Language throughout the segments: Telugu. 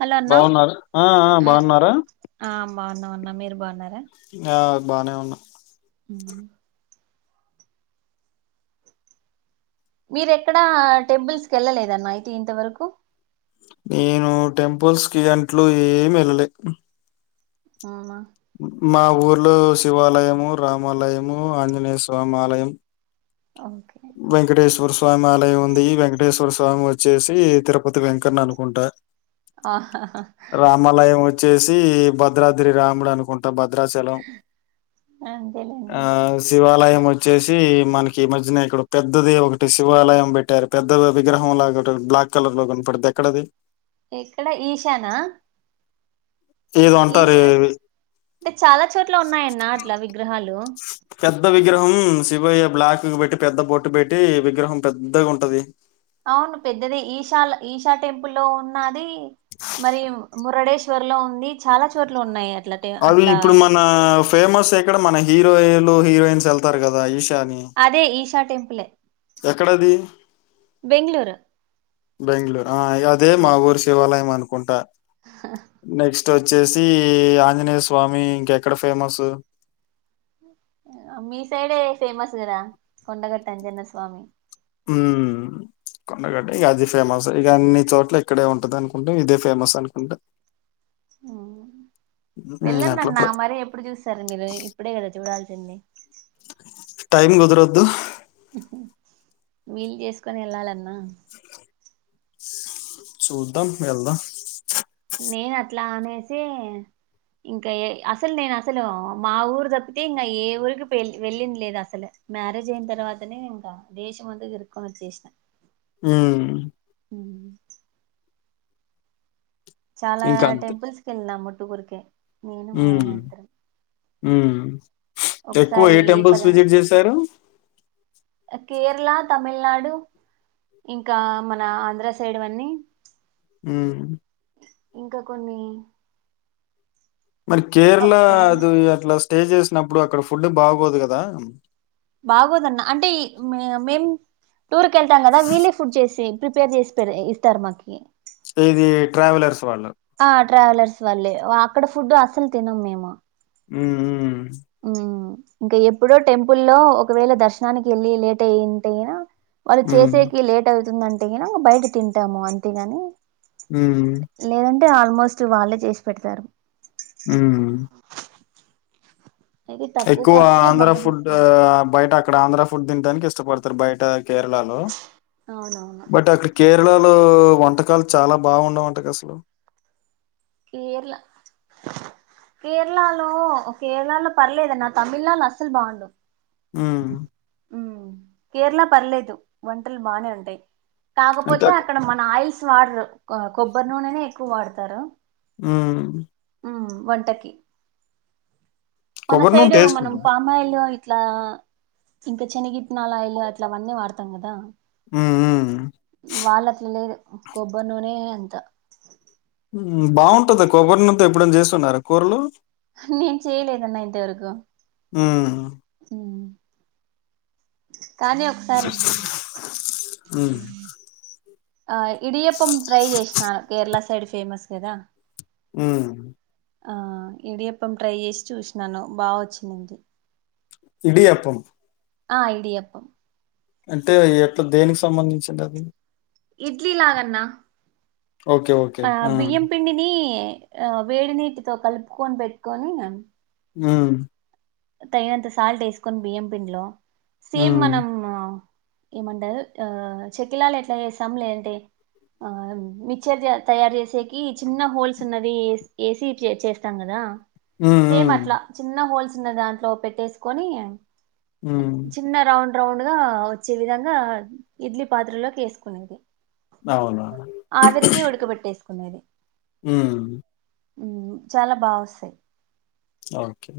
హలో అన్నా బాగున్నారు. ఆ ఆ బాగున్నారా? బాగున్నం అన్నా. మీరు బాగున్నారా? ఆ బానే ఉన్నాం [inaudible] మీర ఎక్కడా టెంపుల్స్ కి వెళ్ళలేదన్నా అయితే ఇంతవరకు నేను టెంపుల్స్ కి అట్లు ఏమి వెళ్ళలే అవునా మా ఊర్లో శివాలయము, రామాలయము, ఆంజనేయ స్వామాలయం. ఓకే వెంకటేశ్వర స్వామి స్వామి ఆలయం ఉంది వెంకటేశ్వర స్వామి వచ్చేసి తిరుపతి వెంకన్న అనుకుంటా ఆ హా హా రామాలయం వచ్చేసి భద్రాద్రి రాముడు అనుకుంటా భద్రాచలం అంతేలేండి ఆ శివాలయం వచ్చేసి మనకి ఈ మధ్యనే ఇక్కడ పెద్దది ఒకటి శివాలయం పెట్టారు పెద్ద విగ్రహంలాగా బ్లాక్ కలర్లో కనపడ్డది ఎక్కడది ఎక్కడ ఈశానా ఏదో ఈశా అంటారు అంటే చాలా చోట్ల ఉన్నాయన్న అట్లా విగ్రహాలు పెద్ద విగ్రహం శివయ్య బ్లాక్ పెట్టి పెద్ద బోటు పెట్టి విగ్రహం పెద్దగా ఉంటది అవును పెద్దది ఈశాల ఈశా టెంపుల్లో ఉన్నది మరి మురడేశ్వర్లో ఉంది చాలా చోట్లు ఉన్నాయి అట్లా టె అవి అట్లా ఇప్పుడు మన ఫేమస్ ఎక్కడ మన హీరోయిన్లు హీరోయిన్స్ ఎళ్తారు కదా ఈశ అదే ఈషా టెంపులే ఎక్కడది బెంగుళూరు బెంగుళూర్ ఆ అదే మాఊరు శివాలయం అనుకుంటా [inaudible] క్స్ట్ వచ్చేసి ఆంజనేయస్వామి ఇంకెక్కడ ఫేమసు మీసైడే ఫేమస్ గదా కొండగట్టు అంజన్నస్వామి ఉమ్మ్ కొండగట్టు ఇక అది ఫేమస్ ఇక అన్ని చోట్ల ఇక్కడే ఉంటది అనుకుంట ఇదే ఫేమస్ అనుకుంట ఉమ్మ్ ఉమ్ అట్లా వెళ్ళండన్న మరి ఎప్పుడు చూస్తారు మీరు ఇప్పుడే కదా చూడాలి సింది టైమ్ కదరోద్దు ఉహుమ్మ్ వీళ్ళు చేసుకొని వెళ్ళాలన్నా చూద్దాం ఎల్దా నేను అట్లా అనేసి ఇంకా అసలు నేను అసలు మా ఊరు తప్పితే ఇంకా ఏ ఊరికి వెళ్ వెళ్ళింది లేదు అసలు మ్యారేజ్ అయిన తర్వాతనే ఇంకా దేశం అంతా తిరుకొని వచ్చెసిన ఉమ్మ్ ఉమ్మ్ చాలా ఇంకా టెంపుల్స్‌కి ఎళ్ళినము టూర్కి ఉమ్మ్ ఉమ్మ్ ఎక్కువ ఒకసారి ఏ టెంపుల్స్ పద విజిట్ చేశారు కేరళ తమిళనాడు ఇంకా మన ఆంధ్ర సైడ్‌వి అన్నీ ఉమ్మ్ ఇంకా కొన్ని మరి కేరళ పళని అది అట్లా స్టే చేసినప్పుడు అక్కడ ఫుడ్ బాగోదు కదా బాగోదన్న అంటే మేం టూర్ కేళ్తాం కదా వీలేే ఫుడ్ చేసి ప్రిపేర్ చేస్తారు ఇస్తారు మాకి ఇది ట్రావెలర్స్ వాళ్ళ ఆ ట్రావెలర్స్ వాళ్ళే అక్కడ ఫుడ్ అసలు తినము మేము ఉమ్మ్ మ్మ్ ఇంకా ఎప్పుడో టెంపుల్లో ఒకవేళ దర్శనానికి ఎళ్ళి లేట్ అయింటే అయినా వాళ్ళు హ్మ్. హ్మ్. చేసేకి లేట్ అవుతుందంటేగిన బయట తింటాము అంతేగాని ఉమ్మ్ లేదంటే ఆల్మోస్ట్ వాళ్ళే చేసి పెడతారు హ్మ్. అయితే తక్కువ ఎక్కువ కాస్ట్ కి ఆంధ్ర బాగా ఫుడ్ తీసుకుంట బయట అక్కడ ఆంధ్ర ఫుడ్ తినాటనికి ఇష్టపడతారు బయట కేరళలో అవునవును బట్ అక్కడ కేరళలో వంటకాలు చాలా బాగుండవుంట కదా అసలు కేరళ కేరళలో కేరళలో పర్లేదన్న తమిళనాళ్ళు లో అస్సలు బాగుండవు ఆ కేరళ పర్లేదు వంటలు బాగానే ఉంటాయి అంటే కాకపోతే అక్ అక్కడ మన ఆయిల్స్ వాడరు కొబ్బరి నూననే ఎక్కువ వాడతారు అ ఉ వంటకి మన కొబ్బరి నూనె సైడ్ టేస్ట్ మనం ఉంటుంది. పామా ఆయిల్ ఇట్లా ఇంకా శనగిట్నాల ఆయిలు అట్లా అన్నీ వాడతాం కదా హ్మ్. హ్మ్. వాళ్ళట్ల లేదు కొబ్బరి నూనే అంత బాగుంటదా కొబ్బరి నూనెతో ఎప్పుడనా చేస్తున్నార కూరలు నేను చేయలేదన్న ఇంతవరకు హ్మ్. కానీ ఒకసారి ఆ ఆ ఇడియప్పం ట్రై చేసినాను కేరళ సైడ్ ఫేమస్ కదా ఆ ఆ ఇడియప్పం ట్రై చేసి చూసినాను బాగా వచ్చింది ఇడి అప్పం ఆ ఇడి అప్పం అంటే ఎట్లా దేనికి సంబంధించింది అది ఇడ్లీ లాగన్నా ఓకే ఓకే ఆ బియ్యం పిండిని ఆ వేడి నీటితో కలుపుకొని పెట్టుకొని ఉమ్ తగినంత సాల్ట్ వేసుకొని బియ్యం పిండి లో సేమ్ ఉమ్ మనం ఏమంటారు ఆ చెకిలాలు ఎట్లా చేస్తాం లేదంటే ఆ మిక్చర్ తయారు చేసేకి చిన్న హోల్స్ ఉన్నది వేసి చేస్తాం కదా ఉమ్ సేమ్ ఉమ్ అట్లా చిన్న హోల్స్ ఉన్న దాంట్లో పెట్టేసుకొని ఉమ్ చిన్న రౌండ్ రౌండ్ గా వచ్చే విధంగా ఇడ్లీ పాత్రలోకి వేసుకునేది అవునా ఆవిరికి ఉడకబెట్టేసుకునేది ఉమ్ చాలా బాగా వస్తాయి ఓకే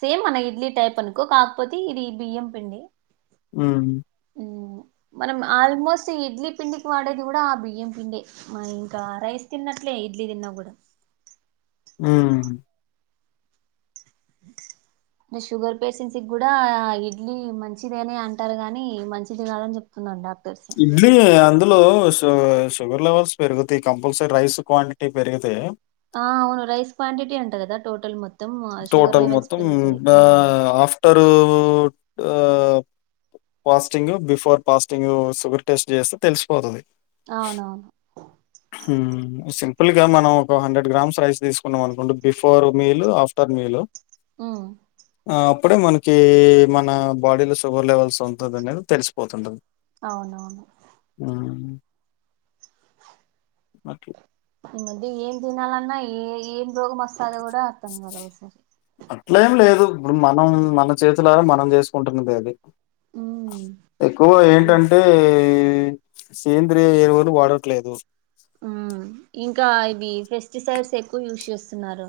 సేమ్ అన్న ఇడ్లీ టైప్ అనుకో కాకపోతే ఇది బియ్యం పిండి ఆ ఉమ్, మనం ఆల్మోస్ట్ ఇడ్లీ పిండికి వాడేది కూడా ఆ బియ్యం పిండి ఆ ఇంకా రైస్ తిన్నట్లే ఇడ్లీ తిన్నా కూడా ఆ [inaudible] షుగర్ పేషెంట్స్ కూడా ఇడ్లీ మంచిదేనే అంటారు గాని మంచిది కాదని చెప్తున్నాను ఇడ్లీ అందులో షుగర్ లెవెల్స్ పెరుగుతాయి కంపల్సరీ రైస్ క్వాంటిటీ పెరుగుతే ఆ అవును రైస్ క్వాంటిటీ ఉంటది కదా టోటల్ షుగర్ టోటల్ లెవెల్స్ మొత్తం పెరుగుతాయి ఆ ఉమ్, ఆఫ్టరు ఆ fasting before fasting sugar test చేస్తే తెలిసిపోతది అవునవును సింపుల్గా మనం ఒక హండ్రెడ్ గ్రామ్స్ రైస్ తీసుకున్నాం అనుకుండి బిఫోర్ మీల్ ఆఫ్టర్ మీల్ మ్మ్ ఆహ్, అప్పుడే మనకీ మన బాడీ లో షుగర్ లెవెల్స్ ఉంటది అనేది తెలిసిపోతుంటది అవునవును మకి ఈ మధ్య ఏం తినాలన్నా ఏ ఏం రోగం వస్తదో కూడా అర్థం కాదు ఒకసారి అట్లే ఏం లేదు ఇప్పుడు మనం మన చేతులార మనం చేసుకుంటున్నదే అది ఎక్కువ అం ఏంటంటే ఎ సేంద్రియ ఎరువులు వాడట్లేదు మ్ ఇంకా ఇవి పెస్టిసైడ్స్ ఎక్కువ యూజ్ చేస్తున్నారు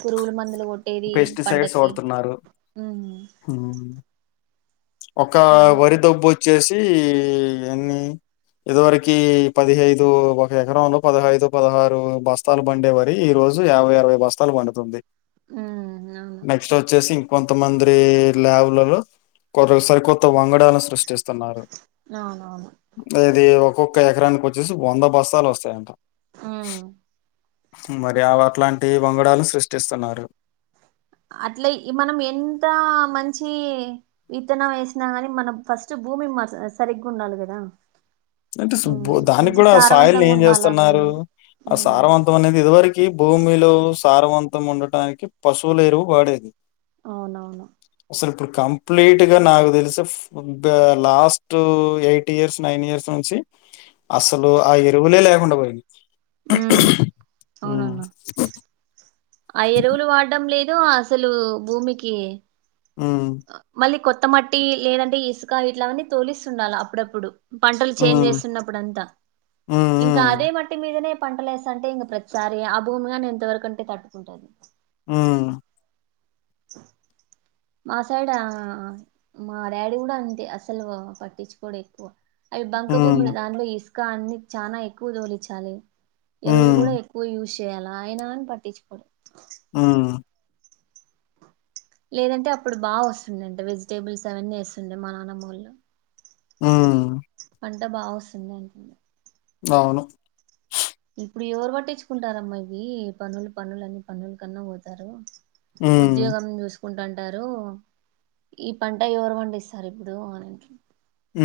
పురుగుల మంది కొట్టేది పెస్టిసైడ్స్ పంటకి వాడుతున్నారు. మ్ హ్మ్. ఒక వరిదబ్బు వచ్చేసీ ఎన్ని ఇదివరకి పదిహైదు ఒక ఎకరంలో పదహైదు పదహారు బస్తాలు పండేవరి ఈ రోజు యాభై అరవై బస్తాలు పండుతుంది ఉమ్ అవును నెక్స్ట్ వచ్చేసి కొంతమంది ల్యాబులలో కొ సరికొత్త వంగ డాలు సృష్టిస్తున్నారు అవునవును అంటే ఇది ఒక్కో ఒక ఎకరానికి వచ్చేసి వంద బస్తాలు వస్తాయంట ఆ మరి అవి అట్లాంటి వంగడాలు సృష్టిస్తున్నారు అట్లే మనం ఎంత మంచి విత్తనం వేసినా కాని మనం ఫస్ట్ భూమి మ సరిగ్గా ఉండాలి కదా అంటే సుబు ఉమ్ దానికి మంచి కూడా ఆ సొయిల్ని సారవంతంగా ఏం ఉండాలా చేస్తున్నారు భూమి ఆ ఉమ్ సారంవంతం అనేది ఇదివర కి భూమిలో సారవంతం ఉండటానికి పశువుల ఎరువు వాడేది అవునవును అసలు ఇప్పుడు కంప్లీట్గా నాకు తెలిసి వద్దుగ last eight years nine years నుంచి అసలు ఆ ఎరువులే లేకుండా పోయింది ఉమ్ హ్మ్. అవునన్నా ఆ ఎరువులు వాడ్డం లేదు లు అసలు భూమికి హ్మ్. మళ్ళీ కొత్తమట్టి లేదంటే ఇసుక ఇట్ల అవన్నీ తోలిస్తుండాల అప్పుడప్పుడు పంటలు చేంజ్ హ్మ్. చేస్తున్నప్పుడు అంతా హ్మ్. ఇంకా హ్మ్. అదే మట్టి మీదనే పంటలు ఎస్తంటే ఇంక ప్రతిసారీ ఆ భూమిగాని ఎంతవరకు అంటే తట్టుకుంటది మ్మ్ మా సైడా మా డాడీ కూడా అంతే అసలు పట్టించుకోడు ఎక్కువ అవి బంక హ్మ్. భూములు దానిలో ఇసుకా అన్ని చాలా ఎక్కువ తోలిచ్చాలి ఎరువులు హ్మ్. కూడా ఎక్కువ యూజ్ చేయాల అయినా గాని పట్టించుకోడు హ్మ్మ్ లేదంటే అప్పుడు బాగా వస్తుంది అంట వెజిటేబుల్స్ అవన్నీ వేస్తుండే మా నానమ్మోళ్ళు హ్మ్ పంట బా వస్తుంది అంటుంది అవును ఇప్పుడు ఎవరు పట్టించుకుంటారమ్మా ఇవి పన్లు పన్లు అన్ని పనులు కన్నా పోతారు హ్మ్. ఉద్యోగం చూస్ కుంటఉంటారు ఈ పంట ఎవరు పండిస్తారు ఇప్పుడు అని ఉ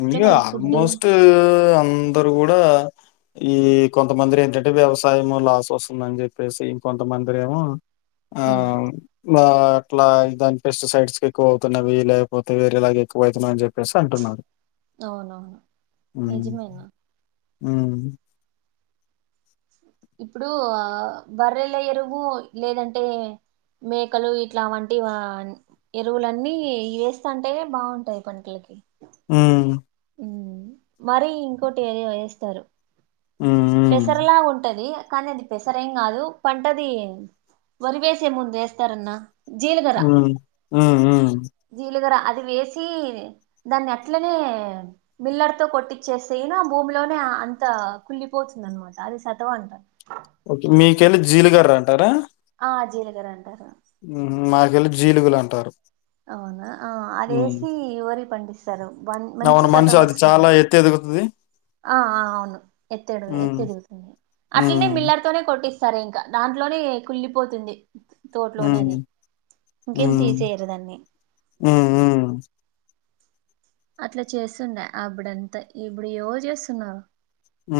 ఉంది గా వాళ్ళ ఫుడ్ ఆల్మోస్ట్ అందరు కూడా ఈ కొంతమంది రే ఏంటంటే వ్యవసాయం లాస్ వస్తుందని చెప్పేసి ఇంకొంతమందిరేమో ఆ అవును అట్లా దాని పెస్టిసైడ్స్ ఎక్కువ అవుతున్నవి లేకపోతే వేరే ఇలాగ ఎక్కువ అవుతున్నావి అని చెప్పేసి అంటున్నారు అవునవును నిజమే అ ఇప్పుడు ఆ బర్రెల ఎరువు లేదంటే మేకలు ఇట్లా వంటి ఎరువులన్నీ వేస్తంటే బాగుంటాయి పంటలకి ఆ మరీ ఇంకోటి ఏది వేస్తారు హ్మ్. హ్మ్. పెసరలా ఉంటది కానీ అది పెసరెం ఏం కాదు పంటది వరి వేసే ముందు వేస్తారన్న జీలగర హ్మ్. హ్మ్. హ్మ్. జీలగర ఆ అది వేసి దాన్ని అట్లనే మిల్లర్ తో కొట్టిచ్చేస్తే అయి ఆ భూమిలోనే అంత కుల్లిపోతుంది అన్నమాట అది సతవ అంటారు ఓకే మీకెళ్ళ జీలుగార అంటారా ఆ జీలుగర అంటం మాకెల్లి జీలుగులు అంటారు అవునా ఆ అది వేసి వరి పండిస్తారు బన్ మంచి అవును మనిషి సతవ అది వస్తుంది చాలా ఎత్తు ఎదుగుతది ఆ ఆ అవును ఎత్తు హ్మ్. ఎదుగుతది అట్లనే హ్మ్. మిల్లర్తోనే కొట్స్త సరే ఇంకా దాంట్లోనే కుళ్ళిపోతుంది తోటలోనేది హ్మ్. ఇంకేం హ్మ్. తీసేయరు దాన్ని హ్మ్. హ్మ్. అట్లా చేస్తుండే అప్పుడంతా ఇప్పుడు ఎవరు చేస్తున్నారు ఆ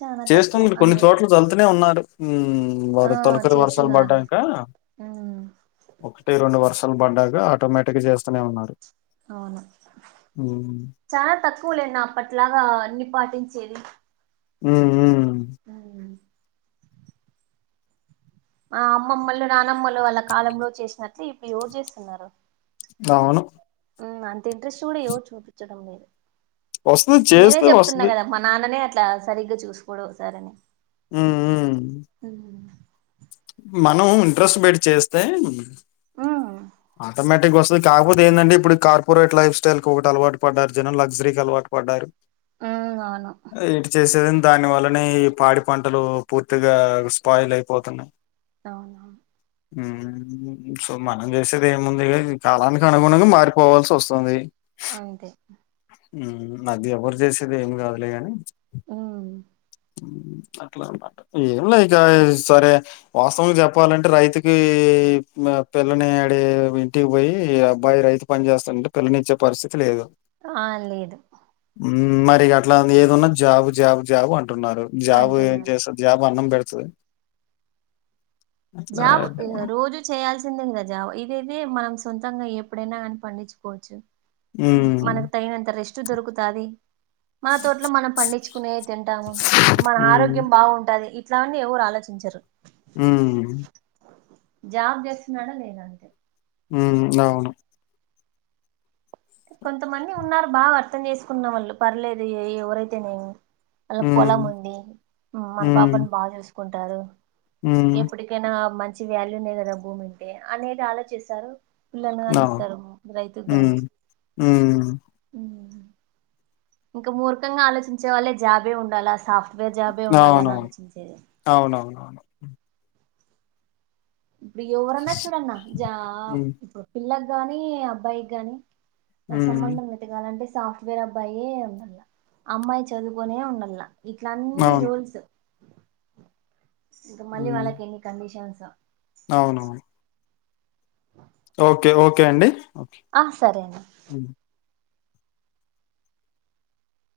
చాలా తక్కువ చేస్తుంనారు కొన్ని అన్నిట్లో చోట్ల చల్తూనే ఉన్నారు ఉమ్ ఆ వారు తొలకరి వర్షాలు చేస్తున్నారండి పడ్డాక ఉమ్ ఒకటి రెండు వర్షాలు పడ్డాక ఆటోమేటిక్గా చేస్తూనే ఉన్నారు అవును హ్మ్. చాలా తక్కువలేని అప్పట్లాగా అన్ని పాటించి చేది ఉ ఉ మా అమ్మమ్మలు నానమ్మలు ఆళ్ళ కాలంలో చేసినట్లు ఇప్పుడు ఎవరు చేస్తున్నారు అవును ఆ అంత ఇంట్రెస్ట్ కూడా ఎవరు చూపించడం లేదు వస్తది నేనే చేస్తే చెప్తున్నా వస్తది. కదా మా నాన్ననే అట్లా సరిగ్గా చూసుకోడు ఒకసారని హ్మ్. హ్మ్. మ్మ్ మనం ఇంట్రెస్ట్ బెట్టి చేస్తే ఉమ్ ఆటోమేటిక్గా వస్తుంది కాకపోతే ఏంటడి ఇప్పుడు కార్పొరేట్ లైఫ్ స్టైల్కి ఒకటి అలవాటు పడ్డరు జనం లగ్జరీ కి అల పడ్డారు ఉమ్ అవును ఇటు చేసేద దాని వల్లనే ఈ పాడి పంటలు పూర్తిగా స్పాయిల్ అయిపోతున్నాయి అవును ఉమ్ సో మనం చేసేది ఏముంది ఈ కాలానికి అనుగుణంగా మారిపోవల్సి వస్తుంది అంతే మ్మ్ అది ఎవరు చేసేది ఏమి కాదులే కాని ఉమ్ అట్లా అన్నమాట ఏం లే ఇక సరే వాస్తవంగా చెప్పాలంటే రైతుకి ఇ మ పెన్ పిల్లని ఆడే ఇంటికిబొయ్యి ఈ అబ్బాయి రైతు పని జేస్తడంటే పిల్లనిచ్చే పరిస్థితి లేదు ఆ లేదు మరి గట్లా ఏదున్న జాబు జాబు జాబు అంటున్నారు జాబు ఏం అంటున్నారు జెస్తార్ జాబు అన్నం బెడు తద జబు అ రోజు చేయాల్సి సిందే ఇంగ జాబు ఇదైతే మనం సొంతంగా ఎప్పుడైనా గానీ పండిచ్చుకోచ్చు ఉ ఉమ్ మనకు తగినంత రెస్టు దొరుకుతాది మన తోట్లో మనం పండిచ్చుకునే తింటాము మన ఉమ్ ఆరోగ్యం బాగుంటది ఇ ఇట్లా అని ఎవ్వరు ఆలోచించరు ఊ జాబ్ జెస్తున్నాడా లేద అంతే ఊ అవును కొంతమంది ఉన్నారు బాగా అర్థం చేసుకున్నవళ్ళు పర్లేదు ఎ ఎవరైతెనేమి అల్లకు పొలం ఉమ్ ఉంది మన ఉమ్ పాపను బాగ్ జూసుకుంటారు ఉమ్ ఎప్పడికైనా మంచి వ్యాల్యూ నే గదా భూముంటే అనేది ఆలోచిస్తారు పిల్లలను గాని ఇస్తారు రైతుగ్గాని ఊ ఇంక మూర్ఖంగా ఆలోచించే వాళ్ళే జాబే ఉండాల సాఫ్ట్ వేర్ జాబే ఉండల్ల అనిఆలోచించేది ఉ ఇప్పుడు ఎవరన్నా చూడన్న జా ఉమ్ ఇప్పుడు పిల్లగ్గాని అబ్బాయిగ్గాని నా ఉమ్ సంబంధం వెతగాలంటే సాఫ్ట్ వేర్ అబ్బాయే ఉండల్ల అమ్మాయి చదువుకునే ఉండాల్ల ఇట్లన్నీ అవును రూల్సు ఇంక మళ్లి ఉమ్ వాళ్ళకి ఎన్ని కండిషన్సో అవునవును ఓకే ఓకే అండి ఆ సరే అండి ఓకే